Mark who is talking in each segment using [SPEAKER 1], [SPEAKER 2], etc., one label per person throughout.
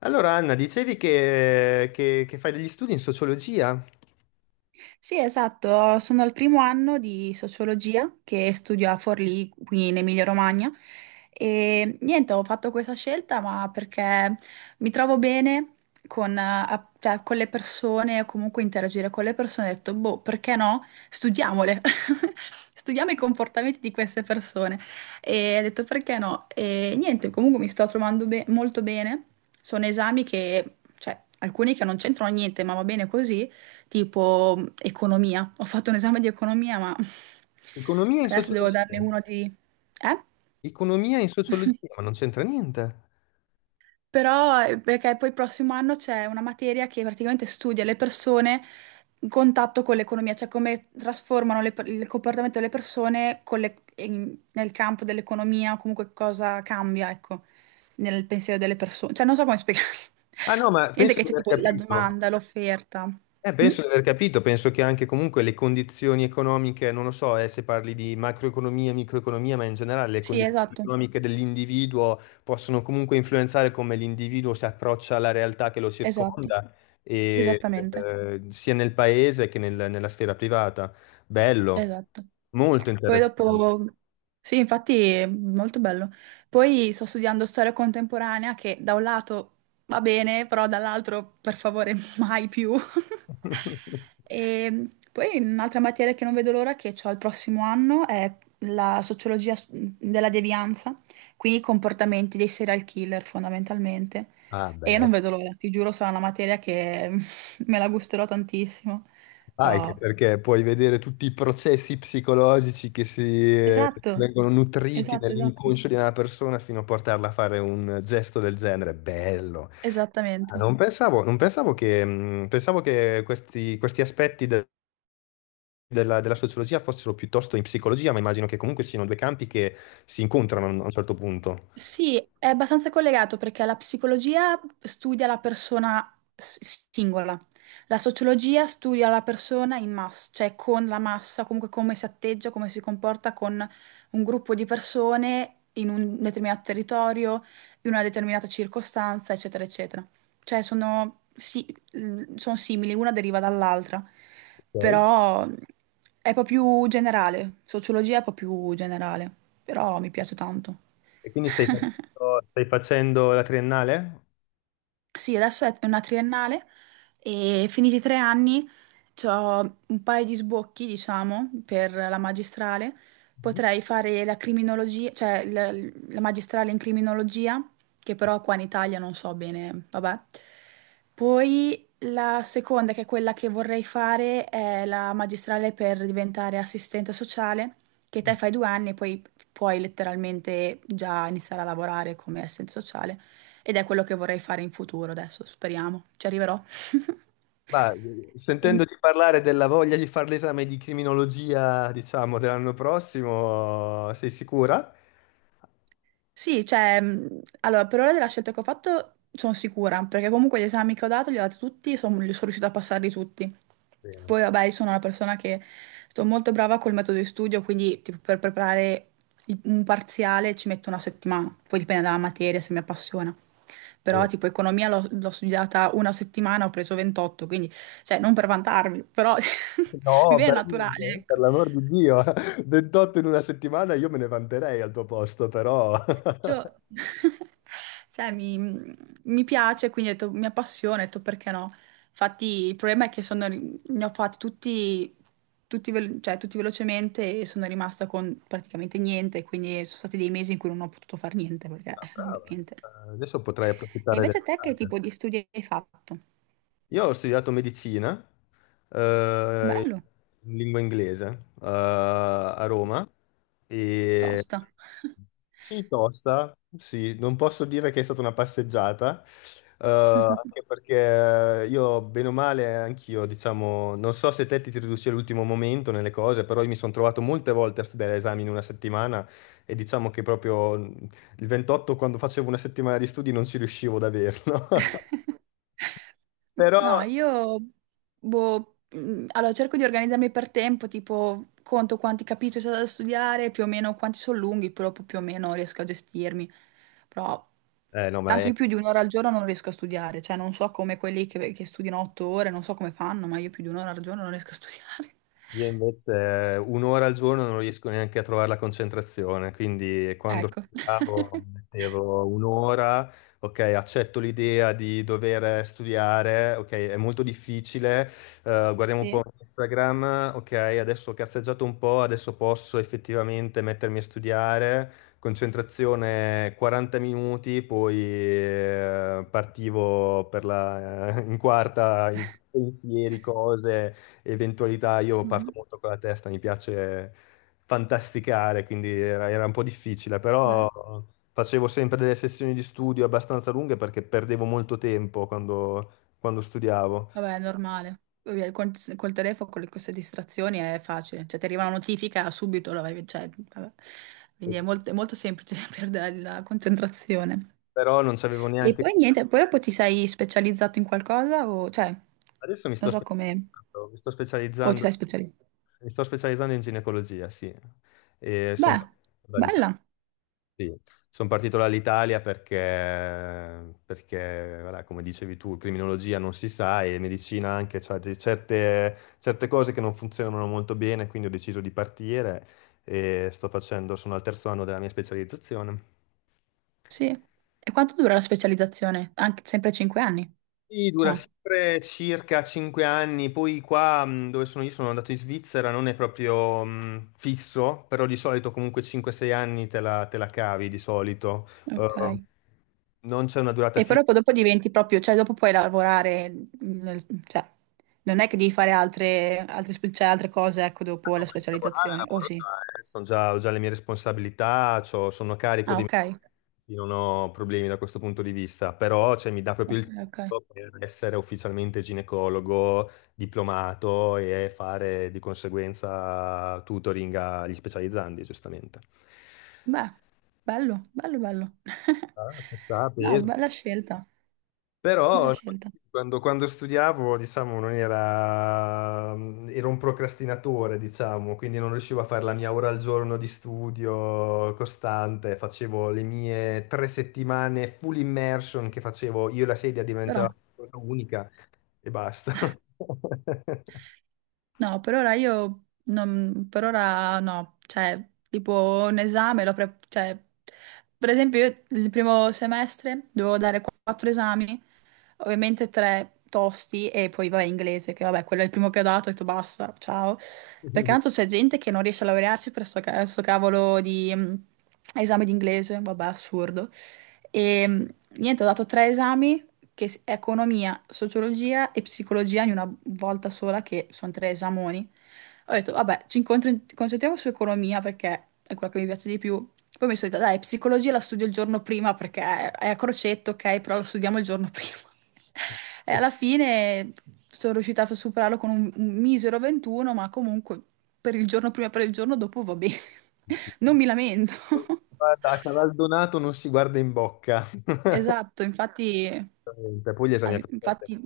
[SPEAKER 1] Allora, Anna, dicevi che, che fai degli studi in sociologia,
[SPEAKER 2] Sì, esatto, sono al 1° anno di sociologia che studio a Forlì, qui in Emilia-Romagna e niente, ho fatto questa scelta ma perché mi trovo bene con, cioè, con le persone o comunque interagire con le persone, ho detto, boh, perché no? Studiamole, studiamo i comportamenti di queste persone e ho detto perché no? E niente, comunque mi sto trovando molto bene, sono esami che, cioè, alcuni che non c'entrano niente, ma va bene così tipo economia. Ho fatto un esame di economia, ma
[SPEAKER 1] economia in
[SPEAKER 2] adesso devo
[SPEAKER 1] sociologia,
[SPEAKER 2] darne uno di... Eh?
[SPEAKER 1] economia in sociologia, ma non c'entra niente.
[SPEAKER 2] Però perché poi il prossimo anno c'è una materia che praticamente studia le persone in contatto con l'economia, cioè come trasformano il comportamento delle persone con nel campo dell'economia o comunque cosa cambia, ecco, nel pensiero delle persone. Cioè non so come spiegare.
[SPEAKER 1] Ah no, ma
[SPEAKER 2] Niente
[SPEAKER 1] penso
[SPEAKER 2] che
[SPEAKER 1] di
[SPEAKER 2] c'è
[SPEAKER 1] aver
[SPEAKER 2] tipo la
[SPEAKER 1] capito.
[SPEAKER 2] domanda, l'offerta. Mm?
[SPEAKER 1] Penso di aver capito, penso che anche comunque le condizioni economiche, non lo so, se parli di macroeconomia, microeconomia, ma in generale le
[SPEAKER 2] Sì,
[SPEAKER 1] condizioni
[SPEAKER 2] esatto,
[SPEAKER 1] economiche dell'individuo possono comunque influenzare come l'individuo si approccia alla realtà che lo
[SPEAKER 2] esatto.
[SPEAKER 1] circonda, e,
[SPEAKER 2] Esattamente,
[SPEAKER 1] sia nel paese nella sfera privata. Bello,
[SPEAKER 2] esatto.
[SPEAKER 1] molto
[SPEAKER 2] Poi
[SPEAKER 1] interessante.
[SPEAKER 2] dopo, sì, infatti è molto bello. Poi sto studiando storia contemporanea che da un lato va bene, però dall'altro per favore mai più. E poi un'altra materia che non vedo l'ora che ho il prossimo anno è la sociologia della devianza, quindi i comportamenti dei serial killer fondamentalmente.
[SPEAKER 1] Ah,
[SPEAKER 2] E
[SPEAKER 1] beh.
[SPEAKER 2] non vedo l'ora, ti giuro, sarà una materia che me la gusterò tantissimo,
[SPEAKER 1] Ah, anche
[SPEAKER 2] però...
[SPEAKER 1] perché puoi vedere tutti i processi psicologici che si
[SPEAKER 2] Esatto,
[SPEAKER 1] vengono nutriti
[SPEAKER 2] esatto, esatto.
[SPEAKER 1] nell'inconscio di una persona fino a portarla a fare un gesto del genere. Bello. Ah,
[SPEAKER 2] Esattamente.
[SPEAKER 1] non pensavo, non pensavo che, pensavo che questi, questi della, della sociologia fossero piuttosto in psicologia, ma immagino che comunque siano due campi che si incontrano a un certo punto.
[SPEAKER 2] Sì, è abbastanza collegato perché la psicologia studia la persona singola, la sociologia studia la persona in massa, cioè con la massa, comunque come si atteggia, come si comporta con un gruppo di persone in un determinato territorio, in una determinata circostanza, eccetera, eccetera. Cioè sono, sono simili, una deriva dall'altra,
[SPEAKER 1] Ok.
[SPEAKER 2] però è un po' più generale, sociologia è un po' più generale, però mi piace tanto.
[SPEAKER 1] E quindi stai facendo la triennale?
[SPEAKER 2] Sì, adesso è una triennale e finiti i 3 anni ho un paio di sbocchi, diciamo, per la magistrale. Potrei fare la criminologia, cioè la magistrale in criminologia, che però qua in Italia non so bene, vabbè. Poi la seconda, che è quella che vorrei fare, è la magistrale per diventare assistente sociale, che
[SPEAKER 1] Mhm.
[SPEAKER 2] te fai 2 anni e poi puoi letteralmente già iniziare a lavorare come assistente sociale. Ed è quello che vorrei fare in futuro adesso, speriamo. Ci arriverò.
[SPEAKER 1] Ma
[SPEAKER 2] E-
[SPEAKER 1] sentendoti parlare della voglia di fare l'esame di criminologia, diciamo, dell'anno prossimo, sei sicura?
[SPEAKER 2] Sì, cioè, allora, per ora della scelta che ho fatto sono sicura, perché comunque gli esami che ho dato li ho dati tutti, li sono riuscita a passarli tutti.
[SPEAKER 1] Bene,
[SPEAKER 2] Poi, vabbè, io sono una persona che sono molto brava col metodo di studio, quindi tipo, per preparare un parziale ci metto 1 settimana, poi dipende dalla materia, se mi appassiona. Però,
[SPEAKER 1] bene.
[SPEAKER 2] tipo, economia l'ho studiata 1 settimana, ho preso 28, quindi, cioè, non per vantarmi, però
[SPEAKER 1] No,
[SPEAKER 2] mi viene
[SPEAKER 1] per
[SPEAKER 2] naturale,
[SPEAKER 1] niente, per
[SPEAKER 2] ecco.
[SPEAKER 1] l'amor di Dio, 28 in una settimana io me ne vanterei al tuo posto, però...
[SPEAKER 2] Cioè, cioè, mi piace, quindi ho detto, mi appassiona, ho detto perché no. Infatti il problema è che sono ne ho fatti tutti, cioè, tutti velocemente e sono rimasta con praticamente niente, quindi sono stati dei mesi in cui non ho potuto fare niente, perché
[SPEAKER 1] Ah, brava.
[SPEAKER 2] ovviamente.
[SPEAKER 1] Adesso potrai
[SPEAKER 2] E
[SPEAKER 1] approfittare
[SPEAKER 2] invece te che
[SPEAKER 1] dell'estate.
[SPEAKER 2] tipo di studi hai fatto?
[SPEAKER 1] Io ho studiato medicina, eh,
[SPEAKER 2] Bello,
[SPEAKER 1] in lingua inglese, a Roma e
[SPEAKER 2] tosta.
[SPEAKER 1] sì, tosta, sì, non posso dire che è stata una passeggiata, eh, anche perché io, bene o male, anch'io, diciamo, non so se te ti riduci all'ultimo momento nelle cose, però io mi sono trovato molte volte a studiare esami in una settimana e diciamo che proprio il 28, quando facevo una settimana di studi, non ci riuscivo ad averlo. Però...
[SPEAKER 2] No, io boh, allora cerco di organizzarmi per tempo, tipo conto quanti capitoli c'è da studiare, più o meno quanti sono lunghi, però poi più o meno riesco a gestirmi. Però
[SPEAKER 1] No, ma
[SPEAKER 2] tanto io
[SPEAKER 1] è
[SPEAKER 2] più di 1 ora al giorno non riesco a studiare, cioè non so come quelli che studiano 8 ore, non so come fanno, ma io più di 1 ora al giorno non riesco a studiare.
[SPEAKER 1] Io invece un'ora al giorno non riesco neanche a trovare la concentrazione, quindi quando
[SPEAKER 2] Ecco.
[SPEAKER 1] studiavo mettevo un'ora, ok, accetto l'idea di dover studiare, ok, è molto difficile, guardiamo un
[SPEAKER 2] Sì.
[SPEAKER 1] po' Instagram, ok, adesso ho cazzeggiato un po', adesso posso effettivamente mettermi a studiare, concentrazione 40 minuti, poi partivo per la, in quarta in pensieri, cose eventualità. Io parto
[SPEAKER 2] Mhm.
[SPEAKER 1] molto con la testa, mi piace fantasticare, quindi era, era un po' difficile,
[SPEAKER 2] Beh.
[SPEAKER 1] però facevo sempre delle sessioni di studio abbastanza lunghe perché perdevo molto tempo quando, quando studiavo.
[SPEAKER 2] Vabbè, è normale. Poi via, Col, col telefono, queste distrazioni è facile. Cioè, ti arriva una notifica subito, la vai, cioè, vabbè.
[SPEAKER 1] E-
[SPEAKER 2] Quindi è molto semplice perdere la concentrazione.
[SPEAKER 1] Però non c'avevo
[SPEAKER 2] E
[SPEAKER 1] neanche...
[SPEAKER 2] poi niente, poi dopo ti sei specializzato in qualcosa o, cioè,
[SPEAKER 1] Adesso mi sto
[SPEAKER 2] non so come...
[SPEAKER 1] specializzando, mi sto
[SPEAKER 2] O ti
[SPEAKER 1] specializzando,
[SPEAKER 2] sei specializzato?
[SPEAKER 1] mi sto specializzando in ginecologia, sì, e sono
[SPEAKER 2] Beh, bella,
[SPEAKER 1] sì, sono partito dall'Italia perché, perché, voilà, come dicevi tu, criminologia non si sa e medicina anche, c'ha certe, certe cose che non funzionano molto bene, quindi ho deciso di partire e sto facendo, sono al 3º anno della mia specializzazione.
[SPEAKER 2] sì. E quanto dura la specializzazione? Anche sempre 5 anni?
[SPEAKER 1] Sì, dura
[SPEAKER 2] No.
[SPEAKER 1] sempre circa 5 anni, poi qua dove sono io sono andato in Svizzera, non è proprio fisso, però di solito comunque 5-6 anni te la cavi di solito.
[SPEAKER 2] Ok.
[SPEAKER 1] Non c'è una durata
[SPEAKER 2] E
[SPEAKER 1] fissa.
[SPEAKER 2] proprio dopo diventi proprio, cioè dopo puoi lavorare, cioè non è che devi fare altre, cioè, altre cose, ecco, dopo
[SPEAKER 1] No,
[SPEAKER 2] la
[SPEAKER 1] ma in lavorare,
[SPEAKER 2] specializzazione, o
[SPEAKER 1] lavoro
[SPEAKER 2] sì?
[SPEAKER 1] già, sono già, ho già le mie responsabilità, sono a carico
[SPEAKER 2] Ah,
[SPEAKER 1] di me,
[SPEAKER 2] ok,
[SPEAKER 1] non ho problemi da questo punto di vista, però cioè, mi dà proprio
[SPEAKER 2] ok,
[SPEAKER 1] il
[SPEAKER 2] ok.
[SPEAKER 1] titolo per essere ufficialmente ginecologo, diplomato e fare di conseguenza tutoring agli specializzandi, giustamente.
[SPEAKER 2] Beh, bello, bello, bello.
[SPEAKER 1] Ah, ci sta,
[SPEAKER 2] No,
[SPEAKER 1] peso.
[SPEAKER 2] bella scelta,
[SPEAKER 1] Però
[SPEAKER 2] bella
[SPEAKER 1] no,
[SPEAKER 2] scelta.
[SPEAKER 1] quando, quando studiavo, diciamo, non era... ero un procrastinatore, diciamo, quindi non riuscivo a fare la mia ora al giorno di studio costante, facevo le mie tre settimane full immersion che facevo, io e la sedia
[SPEAKER 2] Però.
[SPEAKER 1] diventava una cosa unica e basta.
[SPEAKER 2] No, per ora io non, per ora no, cioè tipo un esame, cioè, per esempio io il 1° semestre dovevo dare 4 esami, ovviamente tre tosti e poi vabbè inglese, che vabbè quello è il primo che ho dato, ho detto basta, ciao, perché
[SPEAKER 1] Non
[SPEAKER 2] tanto c'è gente che non riesce a laurearsi per sto cavolo di esame di inglese, vabbè assurdo. E niente, ho dato 3 esami è economia, sociologia e psicologia in una volta sola, che sono 3 esami. Ho detto, vabbè, concentriamo su economia perché è quella che mi piace di più. Poi mi sono detta, dai, psicologia la studio il giorno prima perché è a crocetto, ok, però la studiamo il giorno prima. E alla fine sono riuscita a superarlo con un misero 21, ma comunque per il giorno prima e per il giorno dopo va bene. Non mi lamento.
[SPEAKER 1] si guarda, a Cavaldonato non si guarda in bocca.
[SPEAKER 2] Esatto, infatti,
[SPEAKER 1] Poi gli esami a crocette,
[SPEAKER 2] infatti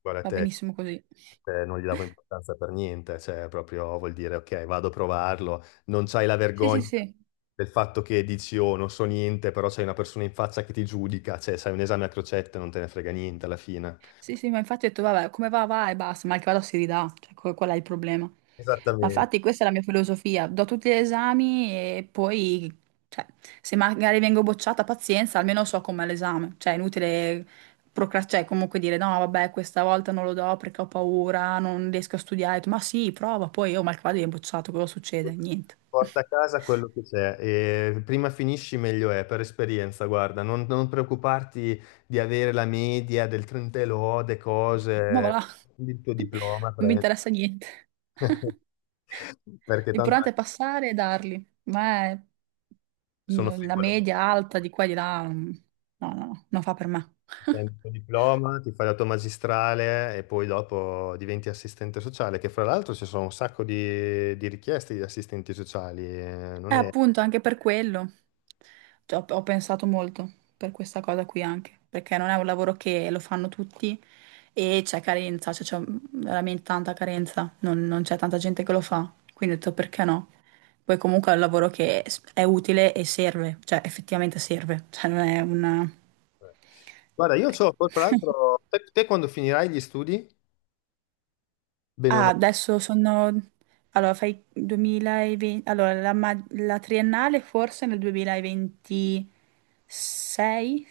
[SPEAKER 1] guarda
[SPEAKER 2] va
[SPEAKER 1] te.
[SPEAKER 2] benissimo così.
[SPEAKER 1] Non gli davo importanza per niente, cioè proprio vuol dire ok, vado a provarlo, non c'hai la
[SPEAKER 2] Sì, sì,
[SPEAKER 1] vergogna
[SPEAKER 2] sì.
[SPEAKER 1] del fatto che dici oh, non so niente, però c'hai una persona in faccia che ti giudica, cioè sai un esame a crocette, non te ne frega niente alla fine.
[SPEAKER 2] Sì, sì, ma infatti ho detto, vabbè, come va, va e basta, mal che vada si ridà, cioè, qual è il problema? Ma
[SPEAKER 1] Esattamente.
[SPEAKER 2] infatti questa è la mia filosofia, do tutti gli esami e poi, cioè, se magari vengo bocciata, pazienza, almeno so com'è l'esame, cioè è inutile procrastinare, cioè comunque dire, no, vabbè, questa volta non lo do perché ho paura, non riesco a studiare, ho detto, ma sì, prova, poi, oh, mal che vada viene bocciato, cosa succede? Niente.
[SPEAKER 1] Porta a casa quello che c'è e prima finisci meglio è, per esperienza, guarda, non, non preoccuparti di avere la media del 30 e lode,
[SPEAKER 2] Ma va
[SPEAKER 1] cose,
[SPEAKER 2] là.
[SPEAKER 1] prendi il tuo diploma,
[SPEAKER 2] Non mi
[SPEAKER 1] prendi.
[SPEAKER 2] interessa niente.
[SPEAKER 1] Perché tanto
[SPEAKER 2] L'importante è passare e darli.
[SPEAKER 1] sono
[SPEAKER 2] La
[SPEAKER 1] frivole.
[SPEAKER 2] media alta di qua e di là, no, no, no, non fa per me.
[SPEAKER 1] Prendi il tuo diploma, ti fai la tua magistrale e poi dopo diventi assistente sociale, che fra l'altro ci sono un sacco di richieste di assistenti sociali. Non è-
[SPEAKER 2] Appunto, anche per quello. Cioè, ho pensato molto per questa cosa qui anche, perché non è un lavoro che lo fanno tutti e c'è carenza, cioè c'è veramente tanta carenza, non c'è tanta gente che lo fa, quindi ho detto perché no? Poi comunque è un lavoro è utile e serve, cioè effettivamente serve, cioè non è una...
[SPEAKER 1] Guarda, io so,
[SPEAKER 2] Ecco.
[SPEAKER 1] poi fra l'altro, te, te quando finirai gli studi, bene o
[SPEAKER 2] Ah,
[SPEAKER 1] male,
[SPEAKER 2] adesso sono... Allora, fai 2020... Allora, la triennale forse nel 2026?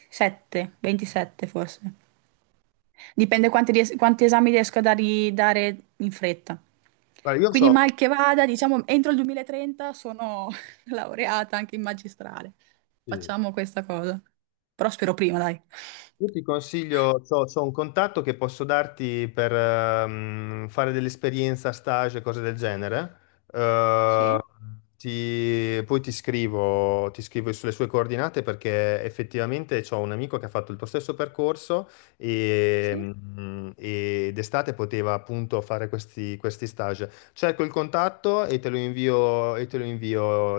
[SPEAKER 2] 7, 27 forse. Dipende quanti, quanti esami riesco a dare in fretta.
[SPEAKER 1] guarda, io
[SPEAKER 2] Quindi
[SPEAKER 1] so,
[SPEAKER 2] mal che vada, diciamo, entro il 2030 sono laureata anche in magistrale.
[SPEAKER 1] sì.
[SPEAKER 2] Facciamo questa cosa. Però spero prima, dai.
[SPEAKER 1] Io ti consiglio, ho un contatto che posso darti per fare dell'esperienza, stage, cose del genere. Eh,
[SPEAKER 2] Sì,
[SPEAKER 1] poi ti scrivo sulle sue coordinate perché effettivamente ho un amico che ha fatto il tuo stesso percorso e,
[SPEAKER 2] sì,
[SPEAKER 1] e d'estate poteva appunto fare questi, questi stage. Cerco il contatto e te lo invio, e te lo invio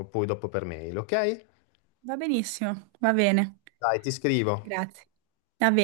[SPEAKER 1] poi dopo per mail, ok?
[SPEAKER 2] va benissimo, va bene.
[SPEAKER 1] Dai, ti scrivo.
[SPEAKER 2] Grazie. Va bene.